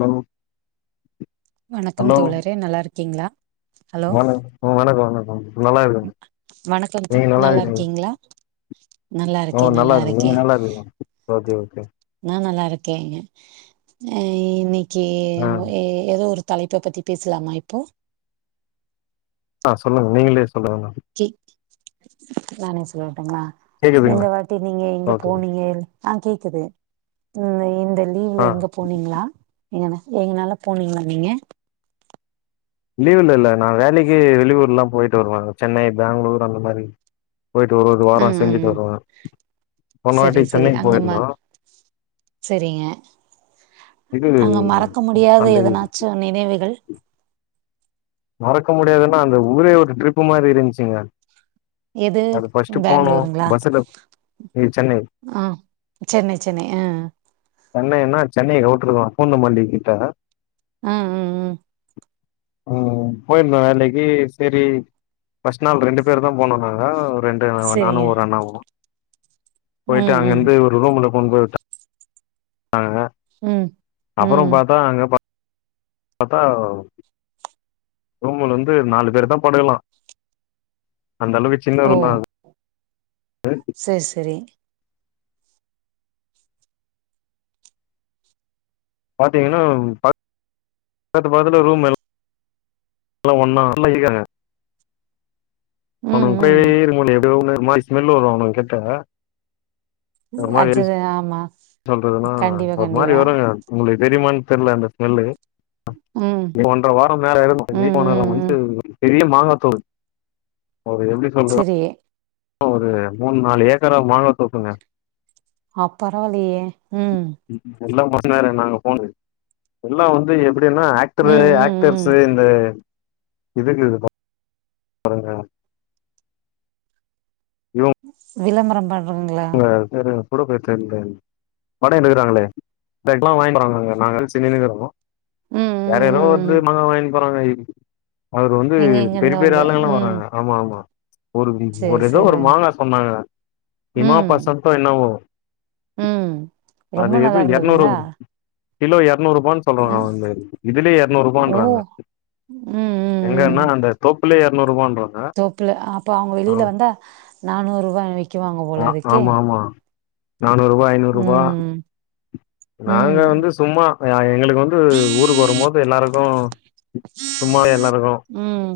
Hello வணக்கம் தோழரே நல்லா இருக் கிங்களா வணக் வணக்கோ வணக்கோ நல்லா இருக்க வணக்கம் தோ நீங்க நல்லா இருக்குறீங்க இருக்கீங்களா நல்லா ஓ இருக்கே நல்லா இருக்குறீங்க இருக்கே நீ நல்லா இருக் ஓகே ஓகே நா நல்லா இருக்கேங்க அ ஈவ்னிங் கே ஆ ஓ எதோ ஒரு தலைப்ப பத்தி பேசலாமா இப்போ ஆ சொல்லுங்க நீங்களே சொல்லுங்க மேம் கி நானே சொல்லனு ங்கள இந்த கேக்குதுங்களா வாட்டி நீங்க எங்க ஓகே போனீங்க இருக் ஆ கேக்குது உம் இந்தப் லீவ்ல ஆ எங்க போனீங்களா எங்ன எங்கனால போனீங்களா நீங்க லீவ்ல இல்ல நா வேலக்கி வெளியூரெல்லா போயிட்டு வருவே சென்னை பெங்களூர் அந்த மாரி போயிட்டு ஒரு ஒரு வாரோ ம் ம் செஞ்சுட்டு ம். வருவ பொன சரி வாட்டி சரி சென்னைக்கு அங்கம்மா போயிருந்தோ சரிங்க இது அங்க மறக்க முடியாத அந்த இ எதனாச்சு நினைவுகள் மறக்க முடியாதுன்னா அந்த ஊரே ஒரு ட்ரிப்பு மாரி இருந்துச்சுங்க எது அது ஃபர்ஸ்ட் போனோ பெங்களூருங்களா பஸ்ல இது சென்னை ஆ சென்னை சென்னை ம் சென்னைனா சென்னை அவுட்டர்தா பூந்தமல்லி கிட்ட அம் உம் உம் ஆ போயிருந்தோ வேலைக்கி செரி பஸ்ட் நாள் ரெண்டு பேருதா போனோ நாங்க ரெண்டு நானு செரிங்க ஒரு அண்ணாவு போயிட்டு ம் ம் அங்கருந்து ஒரு ரூம்ல [unintelligible] அ ம் அப்றோ ம் பாத்தா அங்க பா பத்தா அவ் ரூமுல வந்து நாலு பேர் தா படுக்கலா அந்த அளவுக்கு சின்ன ஓ ரூம் தா அது சேர் செரி பாத்தீங்கன்னா ப பக்கத்து பக்கத்துல ரூம்ல எல்லா ஒன்னா இருக்காய்ங்க ம் அவனுங்கூடவே ம் இருக்க முடில எப்டி ரூம்னு ஒரு மாரி ஸ்மெல் வரூ அவனுங்கிட்ட இ அஜ்ஜத ஆமா சொல்றதுன்னா கண்டிப்பா ஒரு மாரி கண்டிப்பா வருங்க உங்களுக்கு தெரியுமான்னு தெர்ல அந்த ஸ்மெல்லு அ ம் இனி ஒன்ற வாரோ மேல இருக்கூ ம் நீ [unintelligible] ம் வன்டு ம் பெரிய மாங்கா தோல் ஓ எப்டி சொல்றோ செரி ஒரு மூணு நாலு ஏக்கரா மாங்கா தோப்புங்க அ பரவாலையே ம் எல்லா பண்ணாரு நாங்க போனு எல்லா வந்து எப்டின்னா ஆக்டரு ம் ம் ம் ஆக்டர்ஸு இந்த இதுக்கு இது ப பரவர விளம்பரோ பண் உங்க சிரு கூட போய் தென்றல் வடேன்னுருக்கிறாங்களே த இப்லா வாங்கிடுவறாங்க நாங்கலா சின்னின்னுகுறோ ம் ம் யாரேரோ ம் வந்து ம் மாங்கா வாங்கி போறாங்காயி அவரு வந்து எங்க பெரிய எங்கருந்தோ பெரிய வந்து ஆளுங்கெல்லா ம் வராங்க ஆமா ஆமா ஒரு மி செரி ஒரு ஏதோ ஒரு செரி மாங்கா சொன்னாங்க விமா ம் பசந்தோ என்னவ் ஓ ம் ரொம்ப நல்லா எரநூறு இருந்ததுங்ளா கிலோ எர் நூற்ரூபானு சொல்றாங்க அவங்க இதுலேயே ஓ எர்நூற்ரூபான்றாங்க ம் ம் ம் எங்கன்னா அந்த தோப் பில்லே எறநூறுபான்றா தோப்புல அப்ப அவங்க வெளியில வந்தா நானூரூபா விக்குவாங் ஆ ஆமா ஆமா நானூரூபா ஐநூரூபா ம் நாங்க ம் வந்து சும்மா [unintelligible] எங்களுக்கு வந்து ஊருக்கு வரும்போது எல்லாருக்கு சும்மா எல்லாருக்கு ம்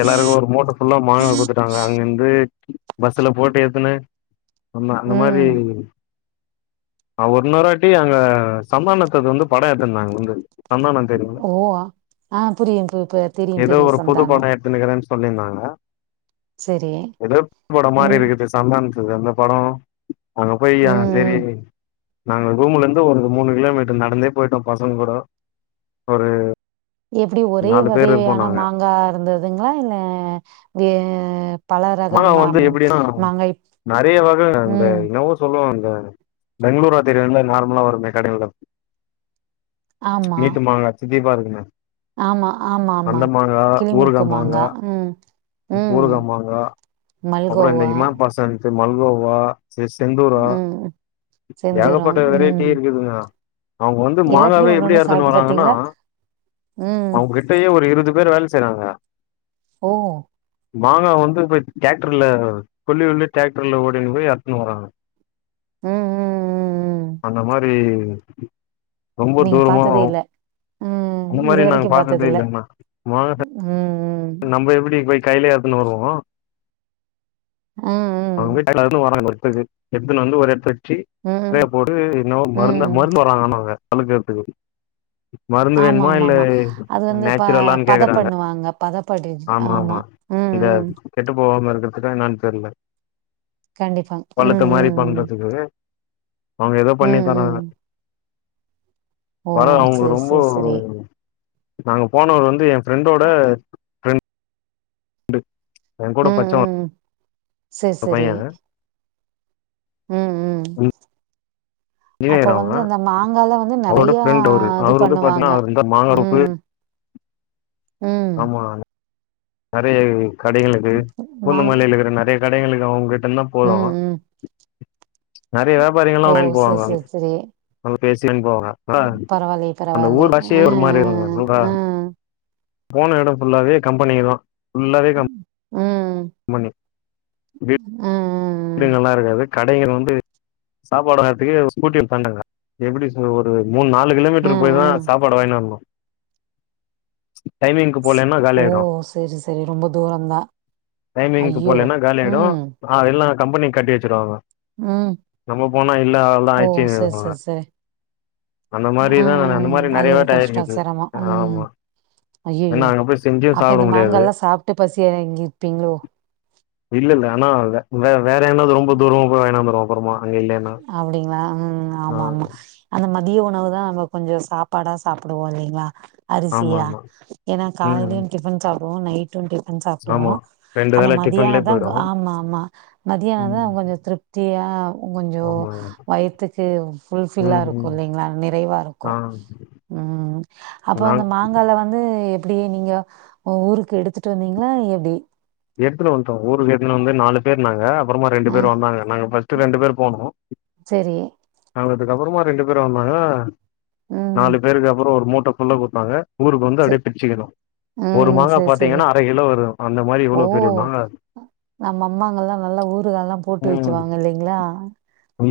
எல்லாருக்கு ஒரு மூட்ட ஃபுல்லா மாங்கா குடுத்துட்டாங்க அங்கிலிருந்து பஸ்ல போட்டு ஏத்துன சொன்னா அந்த மாரி ம் அவ ஒரு நெரா பேய் அங்க சம்மானத்துக் வந்து படையெட்டுருந்தாங்க [unintelligible] ஓ ஆஹ் புரியும் பு ப தெரியும் தெரியும் சந்தானொ சொல்லியிருந்தாங்களா எதோ போட மாரி ம் இருக்குது சந்தந்த் த்து அந்த படொ அங்க போய் ம் அங்க சரி ம் நாங்கள் ரூம்லேருந்து ஒரு மூணு கிலோமீட்டர் நடந்தே போயிட்டோ பசங்க கூடொ ஒரு எப்டி ஒரே நாலு பேர் இருப்போ வகையையான நாங்க மாங்கா இருந்ததுங்களா இல்ல வே பல மாங்கா ரகம் வந்து மாங் எப்டின்னா மாங்காய் உம் வேறுபெங்களூர் [unintelligible] நார்மலா வருமே கடேலுள்ள ஆமா வீட்டு மாங்கா தித்திபாருக்கு உண்ம ஆமா ஆமா ஆமா கிளிமுக்கு மாங்கா ம் ம் ஊறுகா மாங்கா மல்ஹோவா செ மல்ஹோவா செ செந்தூரோ ம் ஏகப் செந்தூரம் வெ ம் வெறைட்டி இருக்குதுங்க அவங்க வந்து எல்லாத்துலயு மாங்காவே ஒண்ணு எப்டி ஒண்ணு ஏறுதுன்னு சாப்ட்டு வறாங்கன்னா பாத்தீங்களா ம் அவங்ககிட்டயே ஒரு இருபது பேர் வேல செனங்க ஓ மாங்கா வந்து போய் டிராக்டர்ல கொல்வுல்லி டிராக்டர்ல ஓடின்னு போய் அர்த்துனு வராங்க உம் ம் ம் ம் அந்த [unintelligible] நீங்க தூரமா பாத்ததே இல்ல ம் அந்த இது மாரி நாங்க வரைக்கும் பாத்தது பாத்ததே இல்ல ஆனா மாங்கா ம் ம் நம்ம எப்டி போய் கையில ஏத்துன்னு வருவோம் ம் அவ [inaudible] ம் [unintelligible] எத்துன் வந்து ஒர் எட்த்ல சி ம் [unintelligible] போட்டு என்னோவோ ம் மருந்த ம். மருந் வராங்கன் அவ [unintelligible] ஆமா ஆமா ஆமா அது வந்து பா நேச்சுரலான்னு பத கேக்குறாங்க பண்ணுவாங்க பதப் ஆமா ஆமா இங்க கெட்டு போவாம ருகற்துக்கா என்னனு தெரில கண்டிப்பா ம் பள்ளத்த ம் மாறி ம் பண்றதுக்காக அவுங்க எதோ பண்ணித் ம் ம் தராங்க ஓ பரல அவுங்க சரி ரொம்போ சரி சரி நாங்க போனவரு வந்து ஏ ஃபிரண்டோட அ ஃப்ரண் டு ஏன் கூட ம் பச்சவ ம் ஒர் பையன் உம் ஊம் அப்ப இன்ஜினியர் வந்து அவன் அந்த மாங்கால வந்து அவரோட நறைய ஃப்ரெண்ட் அவரு இது அவரு வந்து பண்ணுவாங்க பாத்தீங்கன்னா அவர் இந்த மாங்கா உப்பு ஊம் ஊம் நறைய [unintelligible] கடைங்களுக்கு மாங் பூந்தமலில்லருக்குற நெறய க கடைங்களுக்கு அவுங்க வேன்னா போலா ம் ம் நறைய வியாபாரிங்க ஓ ல்லாம் வாயின் செரி போவாங்க செரி செரி அவ் [unintelligible] போவாங்க அ பரவாயில்லையே அந்த பரவாயில்லையே ஊர்லர்சியே ஆ ஒரு மாறி இருக்கோ சொல்றா ஆ ஆ போன எடம் ஃபுல்லாவே கம்பெனிங்க தா ஃபுல்லாவே கம்ப் ம் ம் பனி [unintelligible] ம் கடைங்கள் வந்து சாப்பாட் வாங்றத்க்கே ஸ்கூட்டிய தன்டாங்க எப்டி ஒரு மூனு நாலு கிலோமீட்டர் ம் போய் தா ம் சாப்பாடு வாயிங் வரணும் டைமிங்க்கு போலயன்னா ஓ கால்யாய்டும் செரி செரி ரொம்ப தூரந்தா டைமிங்க்கு ஐயோ போலயன்னா கால்யாய்டும் அ எல்லா கம்பனிக் கட்டி வெச்ருவாங்க உம் ஓ செர் ஆயிடுச்சுனுவாங்க செர் சேர் அந்த மாரிதா உம் அந்த ம் மாரி அது நெறைய ஒரு வாட்டி கஷ்டோ ஆயிருக்குது சேரமோ உம் ஆமா ஏன்னா ஐயயோ அங்க போய் செஞ்சும் அப்ப இந்த சாப்ட முடியாது மாங்கால்லா சாப்ட்டு பசி அடங்கிப்பீங்ளோ அனா அங்க வேற என்னாவது ரொம்போ தூரம் அப்ரோ என்ன மரம் அப்பறமா அப்டிங்ளா ம் ஆமா ஆமா அந்த மர மதிய உணவு தான் நம்ம கொஞ்சம் சாப்பாடா சாப்புடுவோம் இல்லிங்ளா ஆமா அரிசியா ஆமா ஏன்னா ம் காலையிலியும் டிஃபன் சாப் போ நை ட்டுன் டேஸ்ட் பண்ணி சாப்டுவோ ஆமா ரெண்டு அந்த வேல மதியான டிஃபன்லயே தான் போயிடு ஆமா ஆமா மதியானம் ம் தான் கொஞ்சம் திருப்தியா கொஞ்சம் ஆமா வய்த்துக்கு ஃபுல் ஃபில்லா ம் இருக்கும் ம் இல்லைங்ளா நிறைவா ஆ இருக்கும் ம் அப்பற அந்த நாங் மாங்கால வந்து எப்புடி நீங்க ஊருக்கு எடுத்துட்டு வந்தீங்ளா எப்டி எடுத்துட்டு வந்துட்டோம் ஊருக்கு எடுத்துட்டு வந்து நாலு பேர்னாங்க அப்பறமா ரெண்டு ஆ பேர் வந்தாங்க நாங்க ஃபஸ்ட் ரெண்டு பேர் போனோம் செரி அதுக்கப்பறமா ரெண்டு பேரும் வந்தாங்க ம் நாலு பேருக்கு அப்பறோம் ஒரு மோட் [unintelligible] கொடுத்தாங்க ஊருக்கு வந்து செ அப்டியே பிரிச்சுக்கணும் ஒரு ம் மாங்கா செரி செரி பாத்தீங்கன்னா அர கிலோ வரும் அந்த ஓ இவ்ளோ பெரிய மாங்கா நம்ம அம்மாங்கல்லாம் நல்லா ஊருகால்லாம் போட்டு ம் வைக்குவாங்க இல்லைங்ளா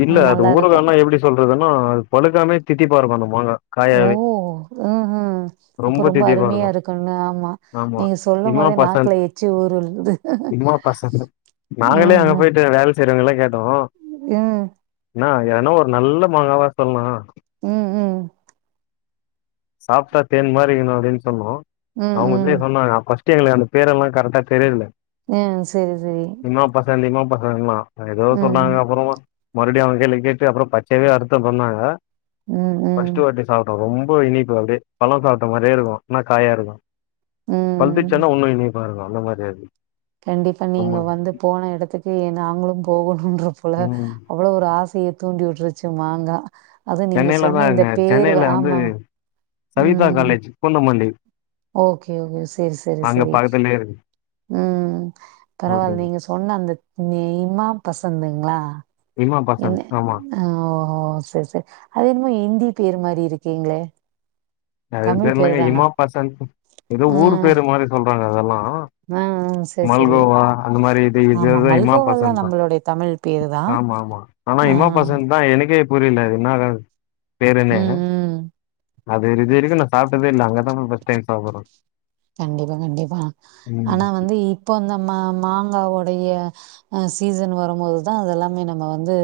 அது நல்லாருக்கும் அதுலாம் பழுக்காமே தித்திப்பா இருக்கணும் ஓ ம்ஹும் அப்ப ரொம்ப தித்திப்பா அருமையா இருக்கு இருக்குல்ல ஆமா நீங்க சொல்லும் போதே நாக்குல எச்சு சும்மா பசங்க நாங்களே அங்க ம்ஹும் போயிட்டு வேலை செய்றங்களா [unintelligible] ம் என்னா ஏன்னா ஒரு நல்ல மாங்காவா சொல்ல ம் ம் சாப்ட்டா தேன் மாரி இருக்குனு அப்டின்னு சொல்வோ ம் அவுங்க ம் வந்து சொன்னாங்க அப்ப [unintelligible] அந்த பேர் எல்லாம் கரெக்டா தெரியுல ம் செரி செரி [unintelligible] அ எதோ சொன்னாங்க அப்பறமா மறுப்டியு அவங்க கேள்வி கேட்டு அப்புறோ பச்சையாவே அருத்து பண்ணாங்க ம் ம் ஃபஸ்ட்டு வாட்டி சாப்டோ ரொம் போய் நீ [unintelligible] அப்டே பழோ சாப்ட்ட மாரியேருக்கு ஆனா காயாருக்கு [unintelligible] ம் [unintelligible] அந்த மாரி அது கண்டிப்பா ரொம்ப நீங்க வந்து போன எடத்துக்கு எ நாங்களு போகணுன்ற அப் போல ம் அவ்வளவு ஒரு ஆச [unintelligible] தூண்டி வுட்ருச்சு மாங்கா அது நீங்க சென்னையில தா சொன்ன இந்த இருந்த பேரு சென்னையில வந்து ஆமா சவிதா ம் காலேஜ் பூந்த மல்லி ஓகே ஓகே செரி செரி செரி பக்கத்துலயே இருக்கு உ ஓகே பரவால் நீங்க சொன்ன அந்த இமா பசந்த் ஆமா [unintelligible] [inaudible] செர் செர் அது என்மோ இந்தி பேர் மாரி இருக்கீங்ளே அது தெரிலெங்க [unintelligible] எதோ ஊரு பேரு மாரி சொல் றாங்க அதெல்லா ம் செர் செரி மல்கோவா அந்த மாரி இது இது ஆமா எதோ இமா மல்கோவாலா பசந்த் தா நம்பளுடைய தமிழ் பேரு தா ஆமா ஆமா ஆனா ஆ [unintelligible] தா எ [unintelligible] க புரில இன்னாதது பேர் என்னங்க ம் ம் அது [unintelligible] இது வரிக்கு நா சாப்ட்டதே இல்ல அங்கதா ப பஸ்ட் டைம் சாப்புற்றோ கண்டிப்பா கண்டிப்பா ஆனா வந்து இப்ப இந்த மா மாங்காவோடைய அ சீசன் வரும்போதுதா அதெல்லாமே நம்ம வந்து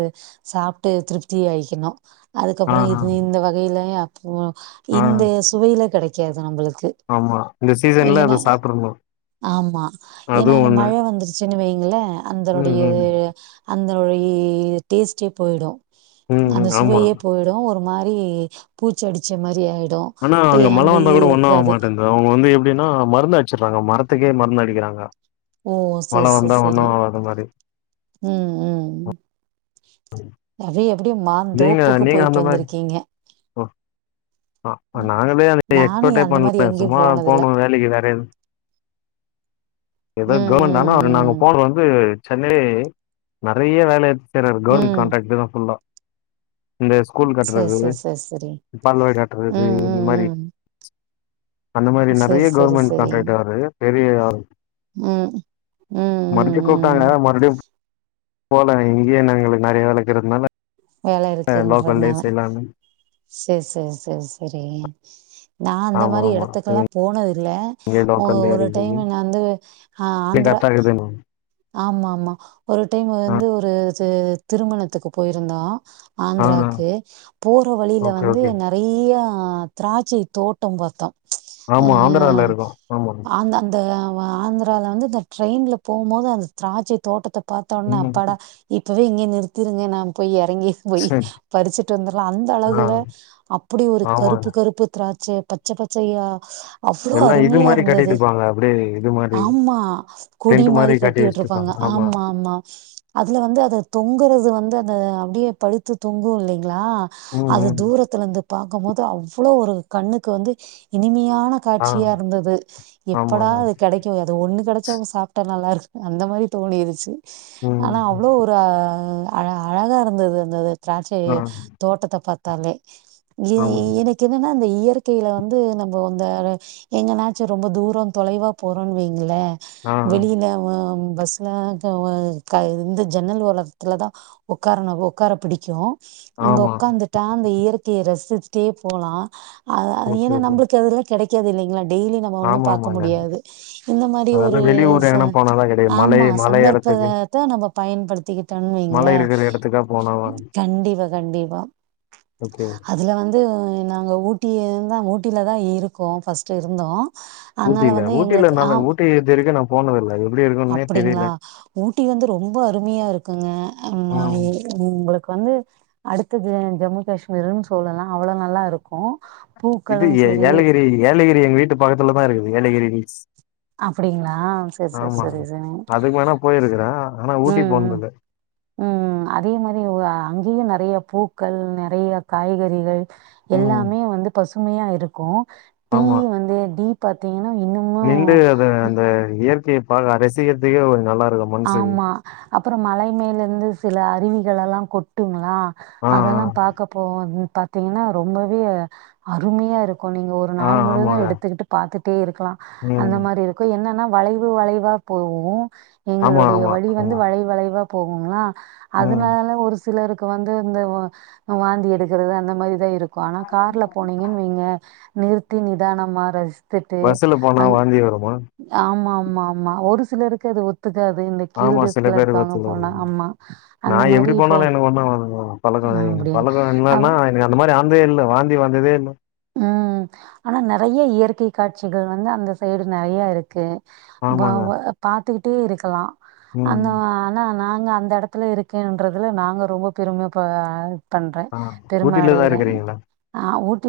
சாப்ட்டு திருப்தியாக்கிணு ஆ அதுக்கப்புறோ ஆ இது இந்த வகை இல்லையா [unintelligible] ஆ இந்த சுவையில கெடைக் [unintelligible] ஆமா இந்த சீசன்ல ஏன்ன அத சாப்ட்றணு ஆமா ஏன்னா அதுவு அது ஒண்ணு மழை வந்துருச்சுன்னு வையுங்களே ம் அந்தனுடைய ம் அந்த [unintelligible] டேஸ்ட்டே போயிடு ம் அந்த ம் ஆமா சுவையே போயிடு ஒரு மா ரி பூச்சி அடிச்ச மாரி ஆய் ஆனா அங்க மழ வந்தா கூட ஒன்னு ஆக மாட்டேன்து அவங்க வந்து எ ப்டின்னா மருந்து அடிச்சிட்றாங்க மரத்துக்கே மருந்து அடிக்கிறாங்க ஓ! மழ வந்தா ஒன்னு ஆவாத மாரி உம் உம் [unintelligible] நீங்க நீங்க அந்த மாரி அ அ நாங்களே [inaudible] நானு எக்ஸ்பர்ட்டே அந்த மாரி பண்ணல எங்கேயு சும்மா போனதில்ல போனோ வேலைக்கு வேற எது எதோ ம் கவர்மெண்ட் [inaudible] நாங்க ம் போனது வந்து சென்னை நெறைய வேல [unintelligible] செய்றது ம் கவுர்மென்ட் ம் கான்ட்ராக்டே தா ஃபுல்லா இந்த ஸ்கூல் சேரி கட்றது சேரி சேரி சேரி பால்வாடி கட்றது ம் இந்த ம் மாரி ம் அந்த மாரி நெறைய சேரி கவர்மெண்ட் காண்ட்ராக்டர் அவரு பெரிய ஆள் உம் உம் உம் கூப்ட்டாங்க உம் மறுபடியு போல இங்கயே நாங்களுக்கு நெறைய வேல க்கறதுனால வேல இருக்குன்றதுனால சேர் சேர் சேர் சேரி நா அந்த ஆமா மாரி ஆமா எடத்துக்கெல்லா போனதில்ல ஓ ஒரு டைம்ல நா வந்து ஆ [unintelligible] ஆந்திர கத்தா இருக்குது மேம் ஆமா ஆமா ஒரு டைம் வந்து ஒரு து திருமணத்துக்கு போயிருந்தோ ஆ ஆ ஆந்திராக்கு போற வழில ஓகே வந்து ஓகே நெறையா அஹ் திராட்சை தோட்டம் பாத்தோ ஆமா ஆந்திரால இருக்கு ஆமா அ ஆந்திரால வந்து இந்த ட்ரெய்ன்ல போம்போது அந்த திராட்சை தோட்டத்த பாத்தொட்னே ம் அப்பாடா இ ப்பவே இங்க நிருத்திருங் எறங்கி போய் சரி பறிச்சிட்டு வந்துர்லா அந்த ஆ அழகுல அப்டி ஒரு கருப்பு ஆமாங்க கருப்பு திராட் ச பச்ச பச்சயா எல்லா இது மாதிரி கட்டிட்டு இருப்பாங்க அப்டியே இது மாதிரி த டென்ட் மாரி கட்டி இருப்பாங்க ஆமா ஆமா அதுல வந்து அத தொங்குறது வந்து அந்த அப்டியே பலுத்து தொங்கு இல்லைங் லா ம் அது ம் தூரத்துல இருந்து ப போது அவ்ளோ ஒரு கண்ணுக்கு வந்து இனிமியா ன ஆ காட்சியா இருந்தது எப்படா ஆமாங்க அது கிடைக்கு அது ஒண்ணு கிடைச்சா சாப்ட்டா நல்லா இருக்கு அந்த மாரி தோணிருச்சு ம் ஆனா ம். அவ்ளோ ஒரு ஆனா அழகா இருந்தது அந்தது ஆ திராட்சைத் தோட்டத்த பாத் தாலே ஏ ஆமாங்க எனக்கு என்னன்னா அந்த இயற்க் க்கையில வந்து நம்ப அந்த எங்கனாச்சு ரொம்ப தூரம் தொலைவா போறோனு வைங்களே ஆ வெளியில வ ம் பஸ்ல இத க இந்த ஜன்னல் ஓரத்துல தா உட்காரன்னு உட்கார புடிக்கு அங்க ஆமா உக்காந்துட்டா அந்த இயற்கைய ரசிச் ஸ்டே போலா அ அது ஓகே ஏன்னா ஓகே நம்புளுக்கு எதுலா கிடைக் க்கது இல்லைங்களா டெய்லி நம்ம ஒண்ணு ஆமா பாக்க ஆமாங்க முடியாது இந்த மாதிரி அதெல்லா ஒரு வெளியூர் ச எங்கனா போனாதா கெடைக்கு மலை ஆமா மலை எடத்துக்கு சந்தர்ப்பதத்த நம்ம பயன்படுத்திக் மலை தண்வீங்களே இருக்கிற எடத்துக்கா போனாதா கண்டிப்பா கண்டிப்பா ஓகே து நாங்க ஊட்டிய இருந்தா ஊட்டில தான் இருக்கோ ஃபர்ஸ்ட்டு இருந்தோ ஊட்டில ஊட்டில நா ஊட்டி இது வரைக்கு போனதில்லயே அப்டிங்களா ஊட்டி வந்து ரொம்ப அருமையா இருக்குங்க ஆஹ் ம் ஆஹ் உங்களுக்கு வந்து அடுத்த ஜ ஜம்மு காஷ்மீர்ன்னு சொல்லலா அவல நல்லா இருக்கு இது பூக்களு சரி ஏலகிரி ஏலகிரி எங்க வீட்டு பக்கத்துலதா இருக் ஏலகிரி ஹில்ஸ் அப்டிங்களா செரி செரி ஆமா செரி சரி அதுக்கு வேணா போயிருக்குறே ஆனா ஊட்டி உம் போனதில்ல உம் உம் அதே மாரி அங்கயு நெறைய பூக்கள் நெறய காய்கறிகள் ம் எல்லாமே வந்து பசுமயா இருக்கு டீ ஆமா வந்து டீ பாத்தீங்கன்னா இன்னுமு நிண்டு அது அந்த இயற்கைய பா அரசியல்த்துயு ஒரு நல்லா இருக்கு மனசுக்கு ஆமா அப்புறோ மலை மேல் இருந்து சில அருவிகளெல்லா கொட்டுங்ளா ஆ அதெல்லா பாக்க போவோ பாத்தீங்கன்னா ரொம்பவே அருமயா இருக்கு கோ நீங்க ஒரு ஆ ஆ நாள் முழுவதும் ஆமாங்க எடுத்துக்கிட்டு பாத்துகிட்டே இருக்கலா ம் அந்த மாரி இருக்கு என்னன்னா வளைவு வளைவா போவு ஆமா எங்களுடைய ஆமா வழி வந்து ம் வளைவு வளைவா போகுங்களா ம் அதனால ஒரு சிலருக்கு வந்து இந்த வாந்தி எடுக்கிறது அந்த மாரி தா இருக்கு ஆனா கார்ல போனீங்கன்னு வைங்க நிறுத்தி நிதானமா ரசி பஸ்ல போனா வாந்தி வருமா ஆமாம் ஆமாமா ஒரு சிலருக்கு அது ஒத் ஆமா சில பேருக்கு ஒத்துக்காது ஆமா நா அந்த மாரி எப்படி இப்போ போனாலு எனக்கு ஒண்ணு ஆவாது பழக்கோ ஆ அப்படி பழக்கோ அவ என்னன்னா எனக்கு அந்த மாரி வந்தே இல்ல வாந்தி வந்ததே இல்ல உம் ஆனா நெறய இயற்கை காட்சிகள் வந்து அந்த சைடு நெறயா இருக்கு பா ஆமாங்க பாத்துக்கிட்டு டே இருக்கலா அந்த ம் ஆனா நா அந்த எடத்துல இருக்கன்றதுல நாங்க ரொம்ப பெருமைய பண்ற ஆ பெரும ஊட்டில தா அடையற இருக்குறீங்களா ஆஹ் ஊட்டி